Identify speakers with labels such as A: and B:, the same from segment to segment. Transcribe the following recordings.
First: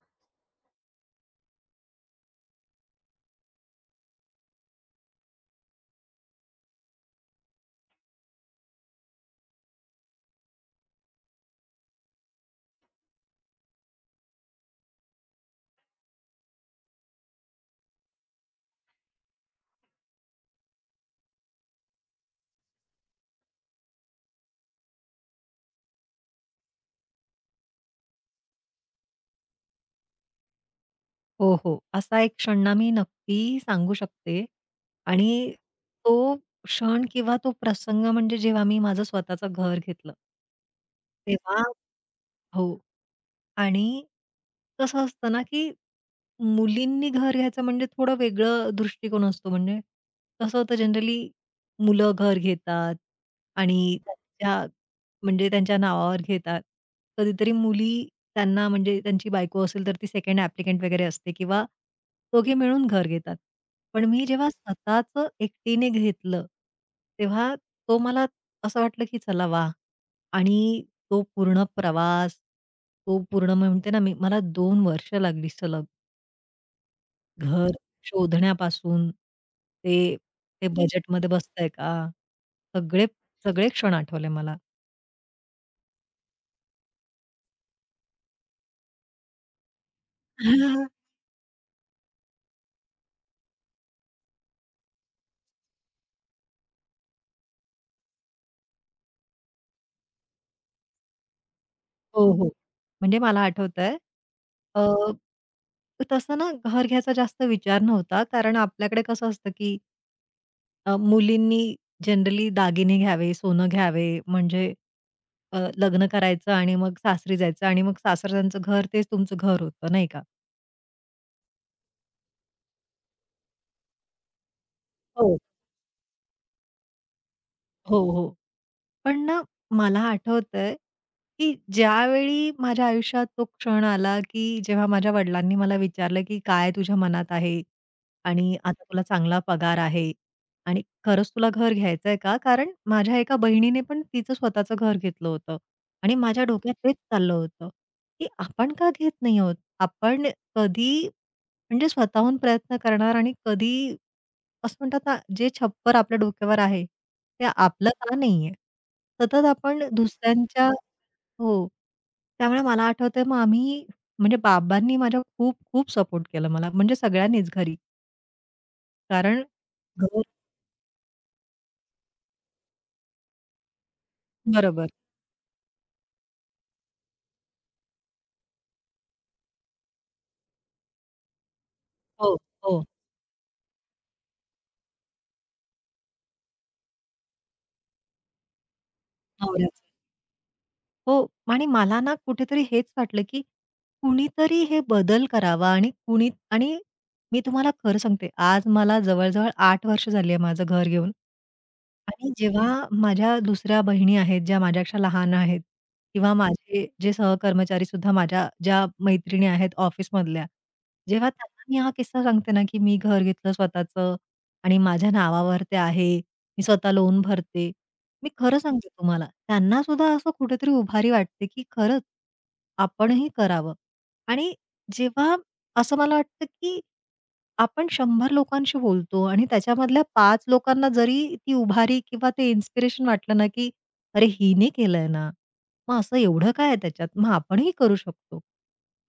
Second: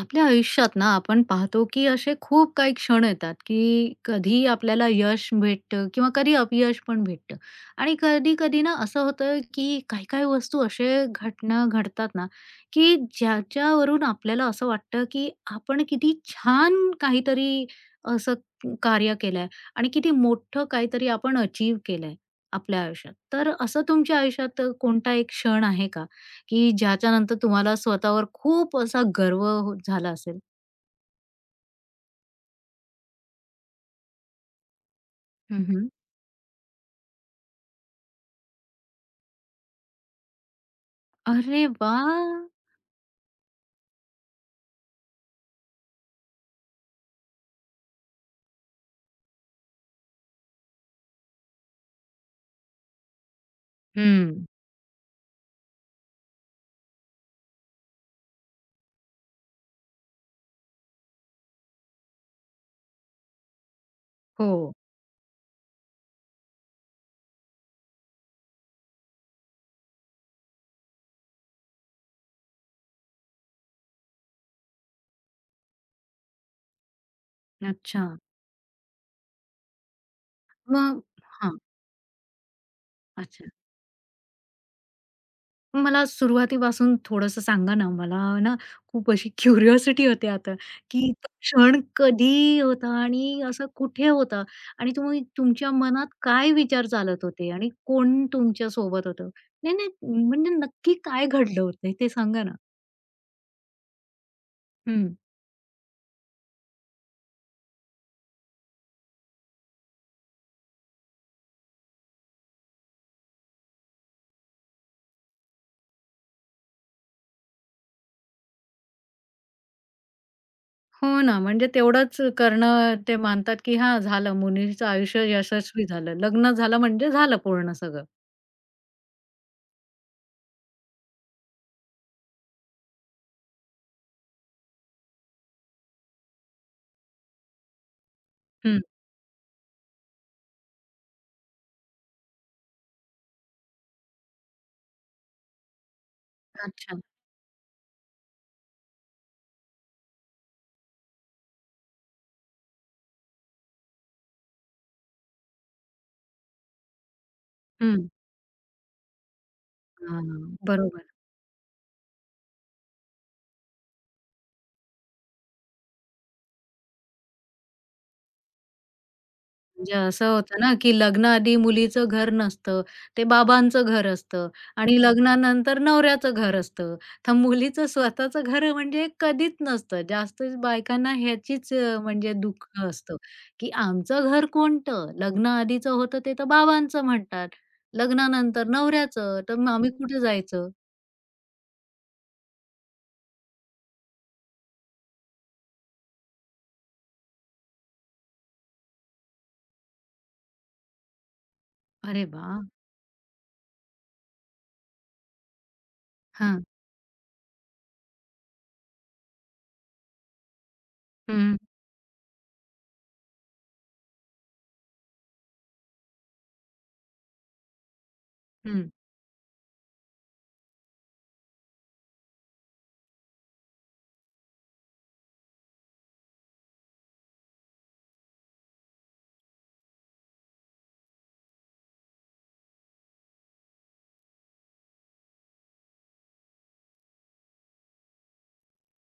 A: आपल्या आयुष्यात ना आपण पाहतो की असे खूप काही क्षण येतात की कधी आपल्याला यश भेटतं किंवा कधी अपयश पण भेटतं. आणि कधी कधी ना असं होतं की काही काही वस्तू असे घटना घडतात ना की ज्याच्यावरून आपल्याला असं वाटतं की आपण किती छान काहीतरी असं कार्य केलंय आणि किती मोठं काहीतरी आपण अचीव केलंय आपल्या आयुष्यात. तर असं तुमच्या आयुष्यात कोणता एक क्षण आहे का की ज्याच्यानंतर तुम्हाला स्वतःवर खूप असा गर्व झाला असेल?
B: हो, हो. असा एक क्षण ना मी नक्की सांगू शकते आणि
A: हं.
B: तो क्षण किंवा तो प्रसंग म्हणजे जेव्हा मी माझं स्वतःचं घर घेतलं. तेव्हा
A: अरे वाह!
B: हो. आणि कसं असतं ना, की मुलींनी घर घ्यायचं म्हणजे थोडं वेगळं दृष्टिकोन असतो. म्हणजे कसं होतं जनरली मुलं घर घेतात आणि
A: हं.
B: त्यांच्या म्हणजे त्यांच्या नावावर घेतात. कधीतरी मुली त्यांना म्हणजे त्यांची बायको असेल तर ती सेकंड ॲप्लिकंट वगैरे असते किंवा दोघे मिळून घर घेतात. पण मी जेव्हा
A: हो.
B: स्वतःचं एकटीने घेतलं, तेव्हा तो मला असं वाटलं, की चला वाह! आणि तो पूर्ण प्रवास, तो पूर्ण म्हणते ना मी मला 2 वर्ष लागली सलग घर
A: अच्छा.
B: शोधण्यापासून ते
A: मग
B: बजेटमध्ये
A: हां.
B: बसतंय का? सगळे
A: अच्छा.
B: सगळे क्षण आठवले मला.
A: मला सुरुवातीपासून थोडंसं सांगा ना, मला ना खूप अशी क्युरिओसिटी होते आता, की तो क्षण कधी होता आणि असं कुठे होता? आणि तुम्ही तुमच्या मनात काय विचार चालत होते आणि कोण तुमच्या सोबत होतं? नाही, नाही, म्हणजे नक्की काय घडलं होतं ते
B: हो,
A: सांगा
B: हो.
A: ना?
B: म्हणजे मला आठवतंय अ, तसं ना घर घ्यायचा जास्त विचार नव्हता कारण आपल्याकडे कसं असतं की मुलींनी जनरली दागिने घ्यावे, सोनं घ्यावे म्हणजे लग्न करायचं आणि मग सासरी जायचं आणि मग सासरच्यांचं घर तेच तुमचं घर होतं, नाही का?
A: हो ना, म्हणजे तेवढंच करणं ते मानतात, की हां, झालं, मुलीचं आयुष्य
B: हो.
A: यशस्वी झालं. लग्न झालं म्हणजे झालं पूर्ण
B: हो,
A: सगळं.
B: हो. पण ना, मला आठवतंय, की ज्यावेळी माझ्या आयुष्यात तो क्षण आला, की जेव्हा माझ्या वडिलांनी मला विचारलं, की "काय तुझ्या मनात आहे? आणि
A: हं.
B: आता तुला चांगला पगार आहे आणि खरंच तुला घर घ्यायचंय का?" कारण माझ्या एका बहिणीने पण तिचं स्वतःचं घर घेतलं होतं आणि माझ्या डोक्यात तेच
A: अच्छा.
B: चाललं होतं, की आपण का घेत नाही आहोत? आपण कधी म्हणजे स्वतःहून प्रयत्न करणार आणि कधी असं म्हणतात ना, जे छप्पर आपल्या डोक्यावर आहे, ते आपलं
A: हं.
B: का नाहीये? सतत आपण
A: हां,
B: दुसऱ्यांच्या
A: बरोबर.
B: हो. त्यामुळे मला आठवतंय मग आम्ही म्हणजे बाबांनी माझ्या खूप, खूप सपोर्ट केला मला. म्हणजे सगळ्यांनीच घरी. कारण
A: म्हणजे
B: घर
A: असं होतं ना, की लग्नाआधी मुलीचं घर नसतं, ते बाबांचं घर असतं
B: बरोबर.
A: आणि लग्नानंतर नवऱ्याचं घर असतं. तर मुलीचं स्वतःचं घर म्हणजे कधीच नसतं. जास्त बायकांना ह्याचीच
B: हो,
A: म्हणजे दुःख
B: हो.
A: असतं, की आमचं घर कोणतं? लग्नाआधीचं होतं ते तर बाबांचं म्हणतात. लग्नानंतर नवऱ्याचं, तर मग
B: नवऱ्याचं.
A: आम्ही कुठे जायचं?
B: हो. आणि मला ना कुठेतरी हेच वाटलं, की कुणीतरी हे बदल करावा आणि कुणी आणि मी तुम्हाला खरं सांगते, आज मला जवळ-जवळ 8 वर्ष झाली आहे माझं घर घेऊन.
A: अरे
B: आणि
A: वाह!
B: जेव्हा माझ्या दुसऱ्या बहिणी आहेत, ज्या माझ्यापेक्षा लहान आहेत किंवा
A: हां.
B: माझे जे सहकर्मचारी सुद्धा माझ्या ज्या मैत्रिणी आहेत ऑफिसमधल्या, जेव्हा
A: हं,
B: त्यांना मी हा किस्सा सांगते ना, की मी घर घेतलं स्वतःचं आणि माझ्या नावावर ते आहे, मी स्वतः लोन भरते. मी खरं सांगते
A: हं.
B: तुम्हाला, त्यांना सुद्धा असं कुठेतरी उभारी वाटते, की खरंच आपणही करावं आणि जेव्हा असं मला वाटतं, की आपण 100 लोकांशी बोलतो आणि त्याच्यामधल्या पाच लोकांना जरी ती उभारी किंवा ते इन्स्पिरेशन वाटलं ना, की "अरे, हिने केलंय ना, मग असं एवढं काय आहे त्याच्यात? मग आपणही करू शकतो."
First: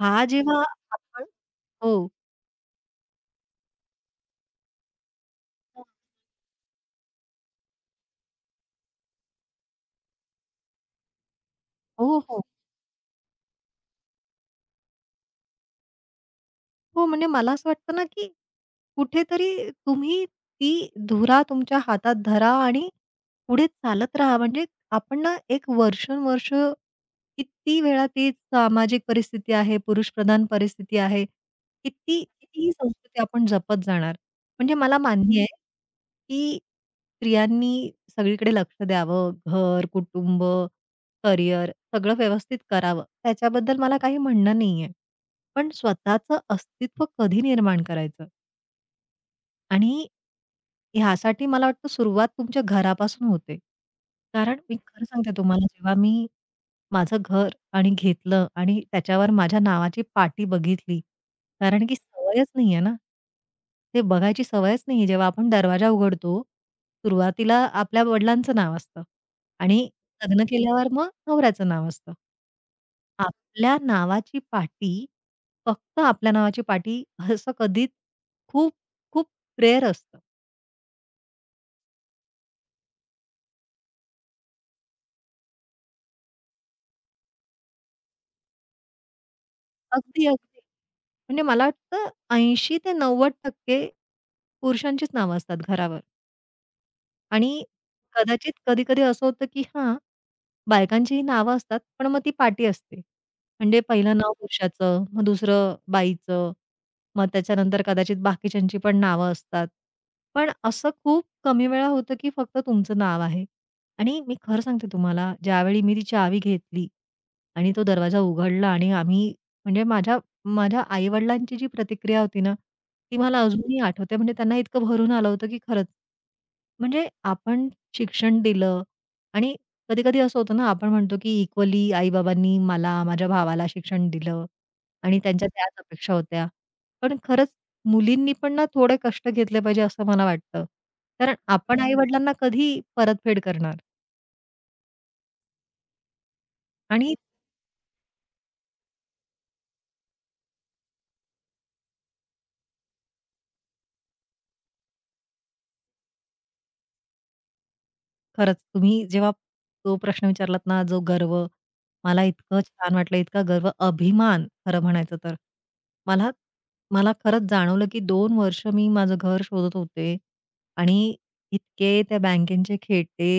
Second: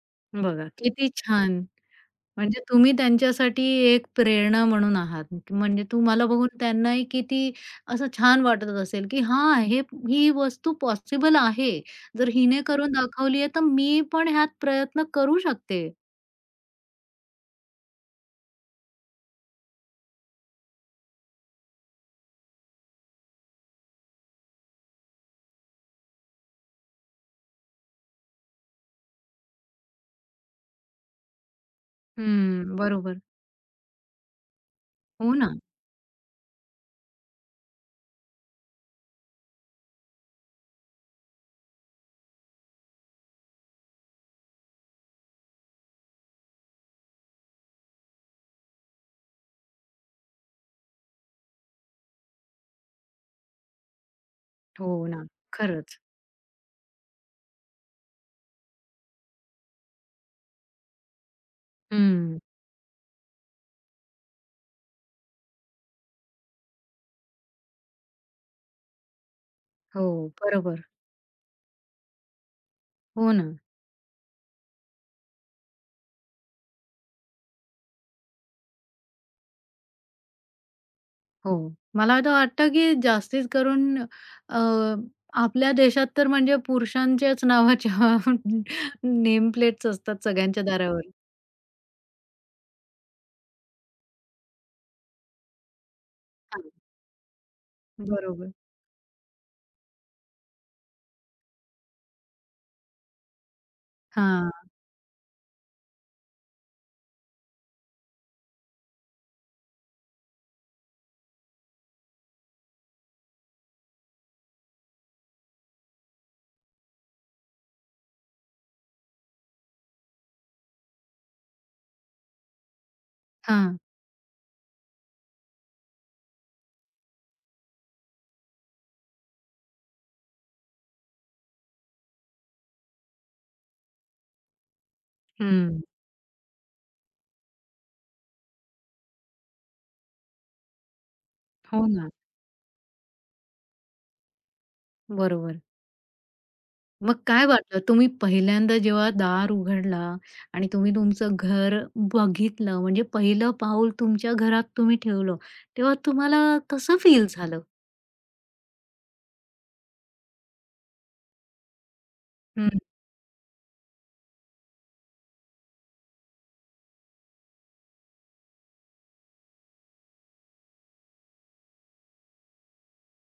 B: हा जेव्हा
A: बघा किती
B: आपण
A: छान.
B: हो.
A: म्हणजे तुम्ही त्यांच्यासाठी एक प्रेरणा म्हणून आहात. म्हणजे तुम्हाला बघून त्यांनाही किती असं छान वाटत असेल, की हां, हे ही वस्तू पॉसिबल आहे.
B: हो,
A: जर
B: हो.
A: हिने करून दाखवली आहे, तर मी पण ह्यात प्रयत्न करू शकते.
B: हो, म्हणजे मला असं वाटतं ना, की कुठेतरी तुम्ही ती धुरा तुमच्या हातात धरा आणि पुढे चालत राहा. म्हणजे आपण ना एक वर्षानुवर्ष किती वेळा तीच सामाजिक परिस्थिती आहे, पुरुषप्रधान परिस्थिती आहे. किती किती ही
A: हं, बरोबर.
B: संस्कृती आपण जपत जाणार. म्हणजे मला
A: हो
B: मान्य आहे,
A: ना.
B: की स्त्रियांनी सगळीकडे लक्ष द्यावं. घर, कुटुंब, करिअर सगळं व्यवस्थित करावं. त्याच्याबद्दल मला काही म्हणणं नाहीये. पण स्वतःचं अस्तित्व कधी निर्माण करायचं? आणि ह्यासाठी मला वाटतं सुरुवात तुमच्या घरापासून होते. कारण मी
A: हो
B: खरं
A: ना.
B: सांगते तुम्हाला जेव्हा
A: खरंच.
B: मी माझं घर आणि घेतलं आणि त्याच्यावर माझ्या नावाची पाटी बघितली. कारण की
A: हं.
B: सवयच नाहीये ना. ते बघायची सवयच नाहीये. जेव्हा आपण दरवाजा उघडतो, सुरुवातीला आपल्या वडिलांचं नाव असतं आणि
A: हो,
B: लग्न
A: बरोबर.
B: केल्यावर मग नवऱ्याचं नाव असतं.
A: हो ना.
B: आपल्या नावाची पाटी, फक्त आपल्या नावाची पाटी असं कधीच खूप, खूप रेअर असतं.
A: हो. मला तर वाटतं, की जास्तीत करून अ, आपल्या देशात तर म्हणजे पुरुषांच्याच नावाच्या नेम प्लेट्स असतात
B: अगदी, अगदी.
A: सगळ्यांच्या दारावर.
B: म्हणजे मला वाटतं 80% ते 90% पुरुषांचीच नावं असतात घरावर आणि कदाचित
A: बरोबर.
B: कधी-कधी असं होतं, की हां, बायकांचीही नावं असतात, पण मग ती पाटी असते. म्हणजे पहिलं नाव
A: हां,
B: पुरुषाचं, मग दुसरं बाईचं, मग त्याच्यानंतर कदाचित बाकीच्यांची पण नावं असतात. पण असं खूप कमी वेळा होतं, की फक्त तुमचं नाव आहे आणि मी खरं सांगते तुम्हाला, ज्यावेळी मी ती चावी घेतली आणि तो दरवाजा उघडला आणि आम्ही म्हणजे माझ्या माझ्या आई-वडिलांची जी प्रतिक्रिया होती ना, ती मला
A: हां.
B: अजूनही आठवते. म्हणजे त्यांना इतकं भरून आलं होतं, की खरंच. म्हणजे आपण शिक्षण दिलं आणि कधी-कधी असं होतं ना, आपण म्हणतो, की इक्वली आई-बाबांनी मला, माझ्या भावाला शिक्षण दिलं आणि त्यांच्या त्याच
A: हं.
B: अपेक्षा होत्या. पण खरंच मुलींनी पण ना थोडे कष्ट घेतले पाहिजे असं मला वाटतं. कारण आपण
A: हो ना.
B: आई-वडिलांना कधी परतफेड करणार
A: बरोबर.
B: आणि
A: मग काय वाटलं तुम्ही पहिल्यांदा जेव्हा दार उघडला आणि तुम्ही तुमचं घर बघितलं, म्हणजे पहिलं पाऊल तुमच्या घरात तुम्ही ठेवलं, तेव्हा तुम्हाला कसं फील झालं?
B: खरंच तुम्ही जेव्हा तो प्रश्न विचारलात ना, जो गर्व, मला इतकं
A: हं.
B: छान वाटलं, इतका गर्व, अभिमान खरं म्हणायचं तर. मला मला खरंच जाणवलं, की 2 वर्ष मी माझं घर शोधत होते आणि इतके त्या बँकेचे खेटे,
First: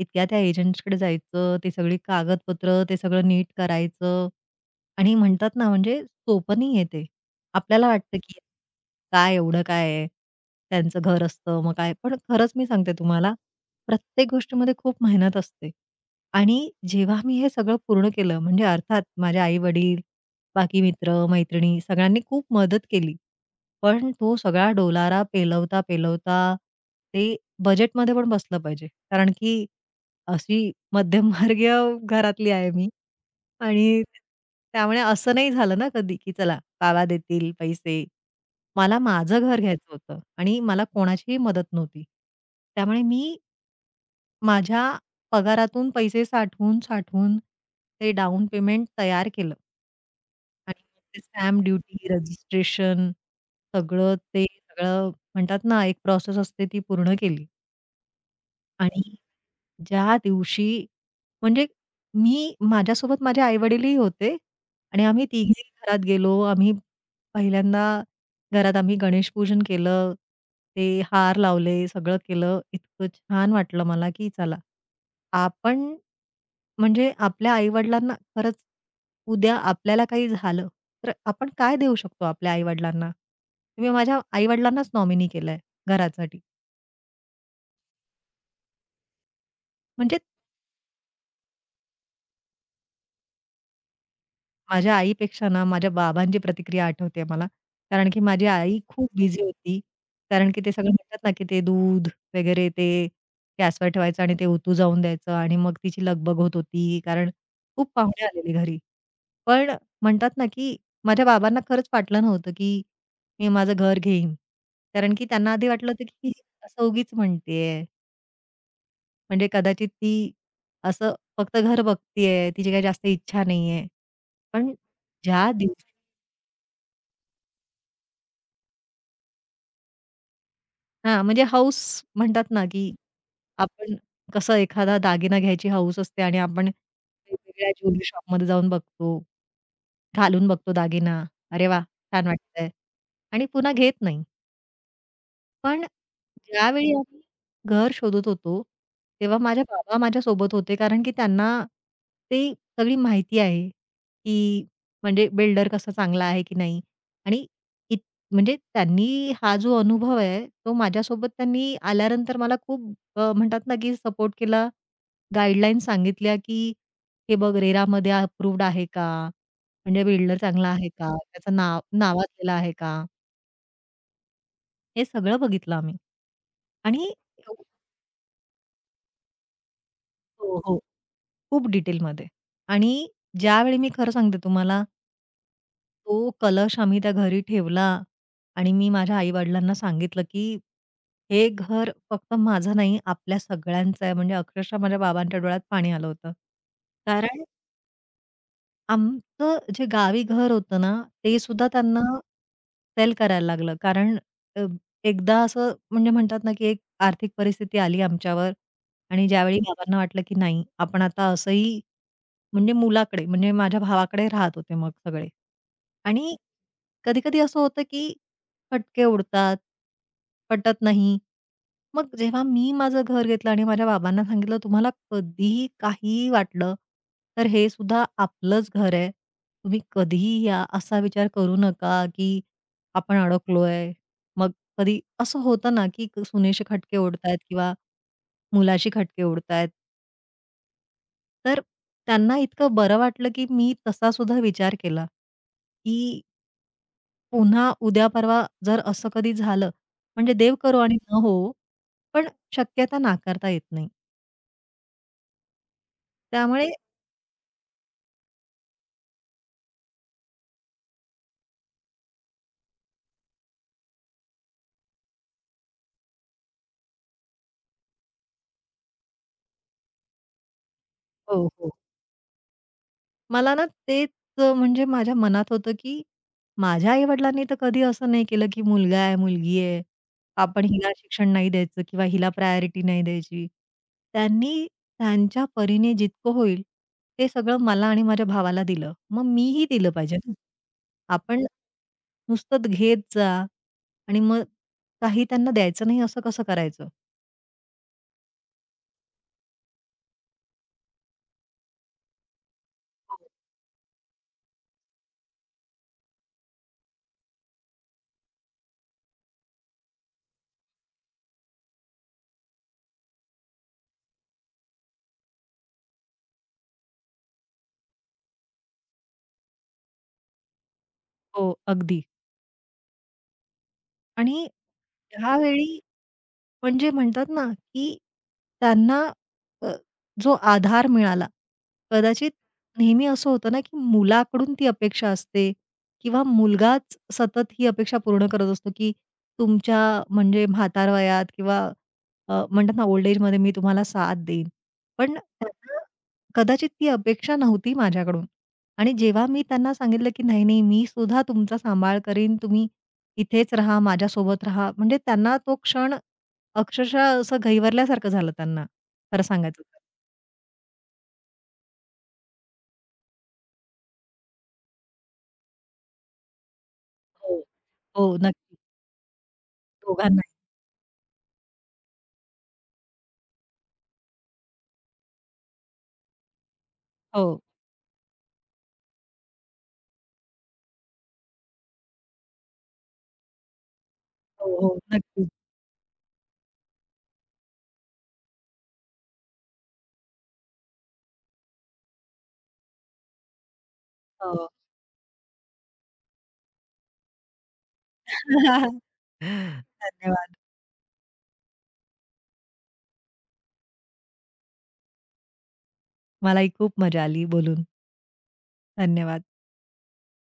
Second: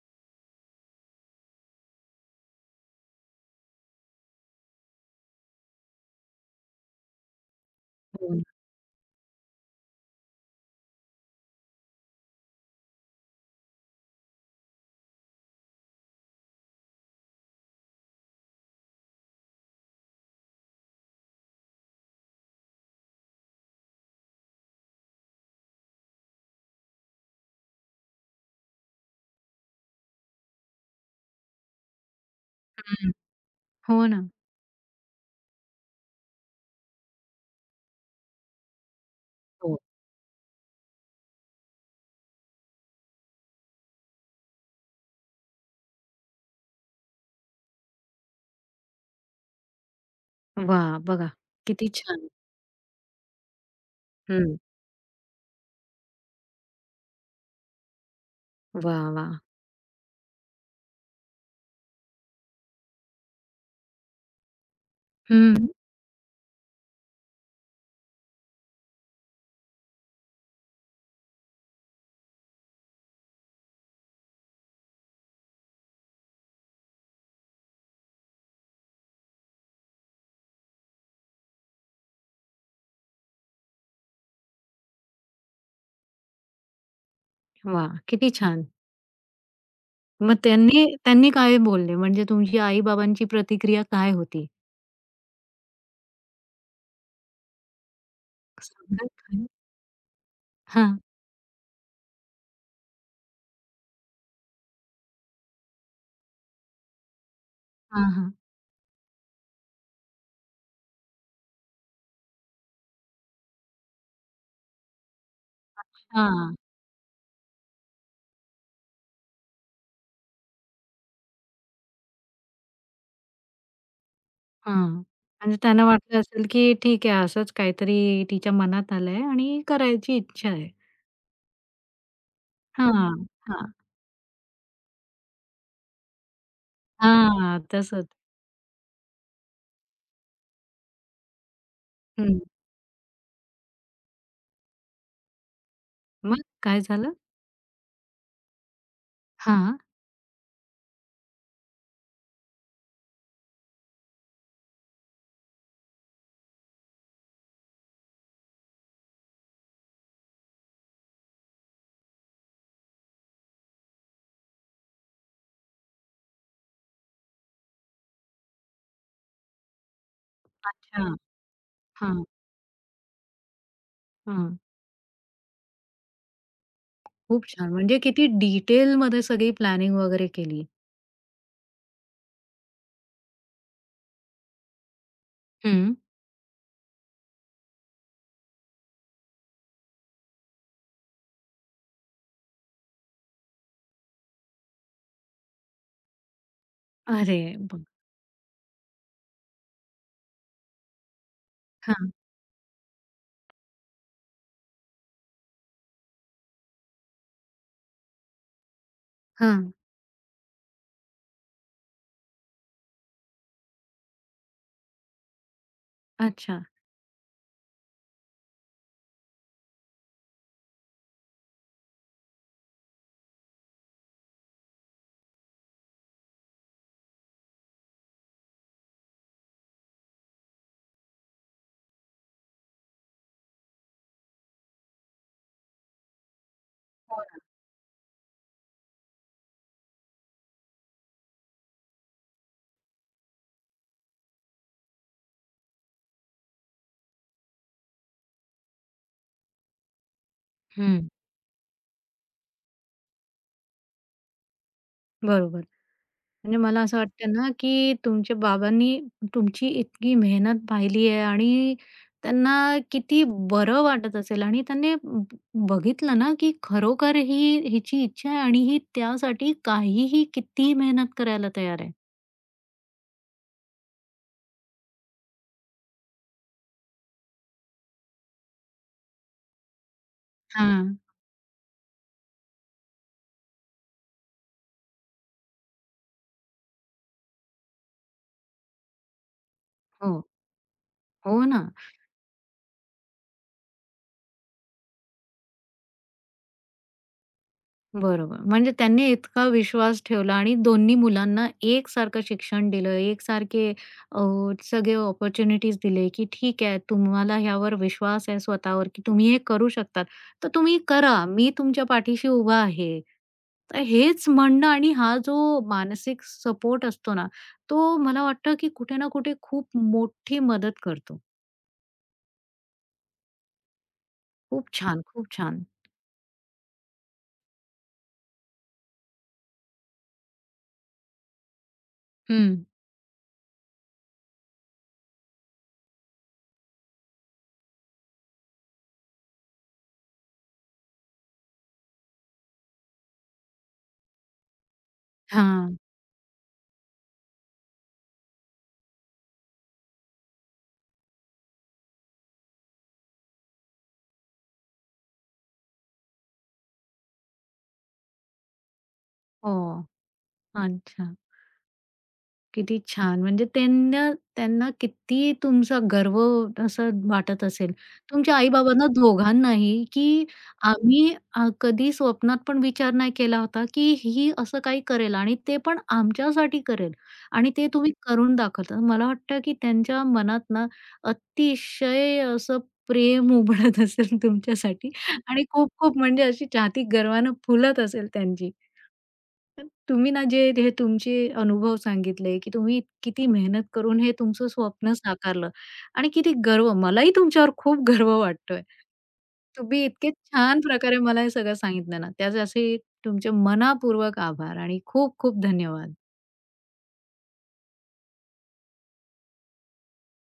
B: इतक्या त्या एजंट्सकडे जायचं, ते सगळी कागदपत्र, ते सगळं नीट करायचं आणि म्हणतात ना, म्हणजे सोपं नाहीये ते. आपल्याला वाटतं,
A: हो
B: की
A: ना.
B: काय एवढं काय आहे? त्यांचं घर असतं, मग काय? पण खरंच मी सांगते तुम्हाला प्रत्येक गोष्टीमध्ये खूप मेहनत असते. आणि जेव्हा मी हे सगळं पूर्ण केलं म्हणजे अर्थात माझे आई-वडील, बाकी मित्र-मैत्रिणी सगळ्यांनी खूप मदत केली. पण तो सगळा डोलारा पेलवता-पेलवता ते बजेटमध्ये पण बसलं पाहिजे. कारण की अशी मध्यमवर्गीय घरातली आहे मी
A: हं.
B: आणि
A: हो ना.
B: त्यामुळे असं नाही झालं ना कधी, की चला बाबा देतील पैसे. मला माझं घर
A: हो.
B: घ्यायचं होतं आणि मला कोणाचीही मदत नव्हती. त्यामुळे मी माझ्या पगारातून पैसे साठवून-साठवून ते डाउन पेमेंट तयार केलं आणि
A: वाह!
B: मग ते
A: बघा
B: स्टॅम्प
A: किती
B: ड्युटी,
A: छान.
B: रजिस्ट्रेशन सगळं ते
A: हं.
B: सगळं म्हणतात ना, एक प्रोसेस असते ती पूर्ण केली आणि
A: वाह! वाह!
B: ज्या दिवशी म्हणजे मी माझ्यासोबत माझे आई-वडीलही होते आणि आम्ही तिघेही
A: हं.
B: घरात गेलो. आम्ही पहिल्यांदा घरात आम्ही गणेशपूजन केलं, ते हार लावले, सगळं केलं. इतकं छान वाटलं मला, की चला आपण म्हणजे आपल्या आई-वडिलांना खरंच उद्या आपल्याला काही झालं, तर आपण काय देऊ शकतो आपल्या आई-वडिलांना? मी माझ्या आई-वडिलांनाच नॉमिनी केलंय घरासाठी.
A: वाह! किती छान.
B: म्हणजे
A: मग त्यांनी त्यांनी काय बोलले, म्हणजे तुमची आई-बाबांची प्रतिक्रिया काय होती?
B: माझ्या आईपेक्षा ना माझ्या बाबांची प्रतिक्रिया आठवते मला. कारण की माझी आई
A: सांगाल
B: खूप बिझी
A: का?
B: होती. कारण की ते सगळं
A: हां.
B: म्हणतात ना, की ते दूध वगैरे ते गॅसवर ठेवायचं आणि ते ओतू जाऊन द्यायचं आणि मग तिची लगबग होत होती, कारण खूप
A: हां,
B: पाहुणे
A: हां.
B: आलेले घरी. पण म्हणतात ना, की माझ्या बाबांना खरंच वाटलं नव्हतं, की मी माझं घर घेईन. कारण की त्यांना आधी वाटलं होतं, की ही
A: हां,
B: असं उगीच म्हणतेय. म्हणजे कदाचित ती असं फक्त घर बघतीये, तिची काही जास्त इच्छा नाहीये. पण
A: हां.
B: ज्या
A: आणि त्यांना
B: दिवशी
A: वाटलं असेल, की ठीक आहे, असंच काहीतरी तिच्या मनात आलंय आणि करायची इच्छा आहे.
B: हां, म्हणजे हौस म्हणतात ना, की
A: हां, हां.
B: आपण कसं एखादा दागिना घ्यायची हौस असते आणि आपण
A: हां,
B: वेगवेगळ्या ज्वेलरी
A: तसंच.
B: शॉपमध्ये जाऊन बघतो, घालून बघतो दागिना. अरे वाह! छान
A: हं.
B: वाटतंय आणि पुन्हा घेत नाही. पण
A: मग काय
B: ज्यावेळी
A: झालं?
B: आम्ही घर शोधत होतो, तेव्हा माझ्या
A: हां,
B: बाबा माझ्या सोबत होते. कारण की त्यांना ते सगळी माहिती आहे, की म्हणजे बिल्डर कसा चांगला आहे की नाही आणि इत म्हणजे त्यांनी हा जो अनुभव आहे, तो माझ्यासोबत त्यांनी आल्यानंतर मला खूप म्हणतात ना, की सपोर्ट केला. गाईडलाईन सांगितल्या, की "हे बघ रेरामध्ये अप्रूव्हड आहे का? म्हणजे बिल्डर चांगला आहे
A: अच्छा.
B: का? त्याचं नाव
A: हां,
B: नावाजलेलं आहे का?"
A: हां.
B: हे सगळं बघितलं आम्ही. आणि
A: खूप छान. म्हणजे किती डिटेलमध्ये सगळी प्लॅनिंग वगैरे
B: हो,
A: केली.
B: हो. खूप डिटेलमध्ये आणि ज्यावेळी मी खरं सांगते तुम्हाला,
A: हं.
B: तो कलश आम्ही त्या घरी ठेवला आणि मी माझ्या आई-वडिलांना सांगितलं, की हे घर फक्त माझं नाही, आपल्या सगळ्यांचं आहे. म्हणजे अक्षरशः माझ्या बाबांच्या डोळ्यात पाणी आलं होतं.
A: अरे
B: कारण
A: वाह!
B: आमचं जे गावी घर होतं ना, ते सुद्धा त्यांना
A: हां,
B: सेल करायला लागलं. कारण अ, एकदा असं म्हणजे म्हणतात ना, की एक आर्थिक परिस्थिती आली आमच्यावर आणि ज्यावेळी
A: हां.
B: बाबांना वाटलं, की नाही आपण आता असंही म्हणजे मुलाकडे म्हणजे माझ्या भावाकडे राहत होते मग सगळे. आणि
A: अच्छा.
B: कधी-कधी असं होतं, की फटके उडतात, पटत नाही. मग जेव्हा मी माझं घर घेतलं आणि माझ्या बाबांना सांगितलं, "तुम्हाला कधीही काहीही वाटलं, तर हे सुद्धा आपलंच घर आहे. तुम्ही कधीही या." असा विचार करू नका, की आपण अडकलोय. मग कधी असं होतं ना, की सुनेशी खटके
A: हो
B: उडतायत
A: ना.
B: किंवा मुलाशी खटके उडतायत. तर त्यांना इतकं बरं वाटलं, की मी तसा सुद्धा विचार केला, की पुन्हा उद्या परवा जर असं कधी झालं, म्हणजे देव करो आणि
A: हं.
B: न होवो, पण शक्यता नाकारता येत नाही.
A: बरोबर. म्हणजे
B: त्यामुळे
A: मला असं वाटतं ना, की तुमच्या बाबांनी तुमची इतकी मेहनत पाहिली आहे आणि त्यांना किती बरं वाटत असेल आणि त्यांनी बघितलं ना, की खरोखर ही हिची इच्छा आहे आणि ही त्यासाठी काहीही कितीही मेहनत
B: हो,
A: करायला
B: हो.
A: तयार आहे.
B: मला ना तेच म्हणजे माझ्या मनात होतं, की माझ्या आई-वडिलांनी तर कधी असं नाही केलं, की मुलगा आहे, मुलगी आहे, आपण हिला
A: हां.
B: शिक्षण नाही द्यायचं किंवा हिला प्रायोरिटी नाही द्यायची. त्यांनी त्यांच्या परीने जितकं होईल, ते सगळं मला आणि माझ्या भावाला दिलं. मग मीही दिलं पाहिजे
A: हो,
B: ना.
A: हो
B: आपण
A: ना.
B: नुसतंच घेत जा आणि मग काही त्यांना द्यायचं नाही असं कसं करायचं?
A: बरोबर. म्हणजे त्यांनी इतका विश्वास ठेवला आणि दोन्ही मुलांना एकसारखं शिक्षण दिलं,
B: हो.
A: एकसारखे अ, सगळे अपॉर्च्युनिटीज दिले, की ठीक आहे, तुम्हाला ह्यावर विश्वास आहे स्वतःवर, की तुम्ही हे करू शकतात, तर तुम्ही करा. मी तुमच्या पाठीशी उभा आहे. तर हेच म्हणणं. आणि हा जो मानसिक सपोर्ट असतो ना, तो मला वाटतं, की कुठे ना कुठे खूप मोठी मदत करतो.
B: हो, अगदी. आणि
A: खूप छान, खूप छान.
B: ह्यावेळी म्हणजे म्हणतात ना, की त्यांना अ, जो आधार मिळाला. कदाचित
A: हं.
B: नेहमी असं होतं ना, की मुलाकडून ती अपेक्षा असते किंवा मुलगाच सतत ही अपेक्षा पूर्ण करत असतो, की तुमच्या म्हणजे म्हातारवयात किंवा म्हणतात ना, ओल्ड एजमध्ये मी तुम्हाला साथ देईन. पण
A: हां.
B: त्यांना कदाचित ती अपेक्षा नव्हती माझ्याकडून आणि जेव्हा मी त्यांना सांगितलं, की "नाही, नाही, मी सुद्धा तुमचा सांभाळ करीन. तुम्ही इथेच राहा, माझ्यासोबत राहा." म्हणजे त्यांना तो क्षण अक्षरशः असं घहिवरल्यासारखं झालं त्यांना, खरं सांगायचं तर.
A: हो. अच्छा. किती छान! म्हणजे त्यांना त्यांना किती तुमचा गर्व असं
B: हो.
A: वाटत असेल.
B: हो,
A: तुमच्या
B: नक्की.
A: आई-बाबांना दोघांनाही, की
B: दोघांनाही.
A: आम्ही कधी स्वप्नात पण विचार नाही केला होता, की ही असं काही करेल आणि ते पण आमच्यासाठी करेल
B: हो.
A: आणि ते तुम्ही करून दाखवता. मला वाटतं, की त्यांच्या मनात ना अतिशय असं प्रेम उमलत असेल
B: हो, हो.
A: तुमच्यासाठी
B: नक्की.
A: आणि खूप-खूप, म्हणजे अशी छाती गर्वानं फुलत असेल त्यांची. पण तुम्ही ना जे हे तुमचे अनुभव सांगितले, की तुम्ही किती मेहनत करून हे तुमचं
B: हो.
A: स्वप्न साकारलं आणि किती गर्व, मलाही तुमच्यावर खूप गर्व वाटतोय. तुम्ही इतके
B: धन्यवाद.
A: छान प्रकारे मला हे सगळं सांगितलं ना, त्यासाठी तुमचे मनःपूर्वक आभार आणि खूप खूप धन्यवाद.
B: मलाही खूप मजा आली बोलून. धन्यवाद.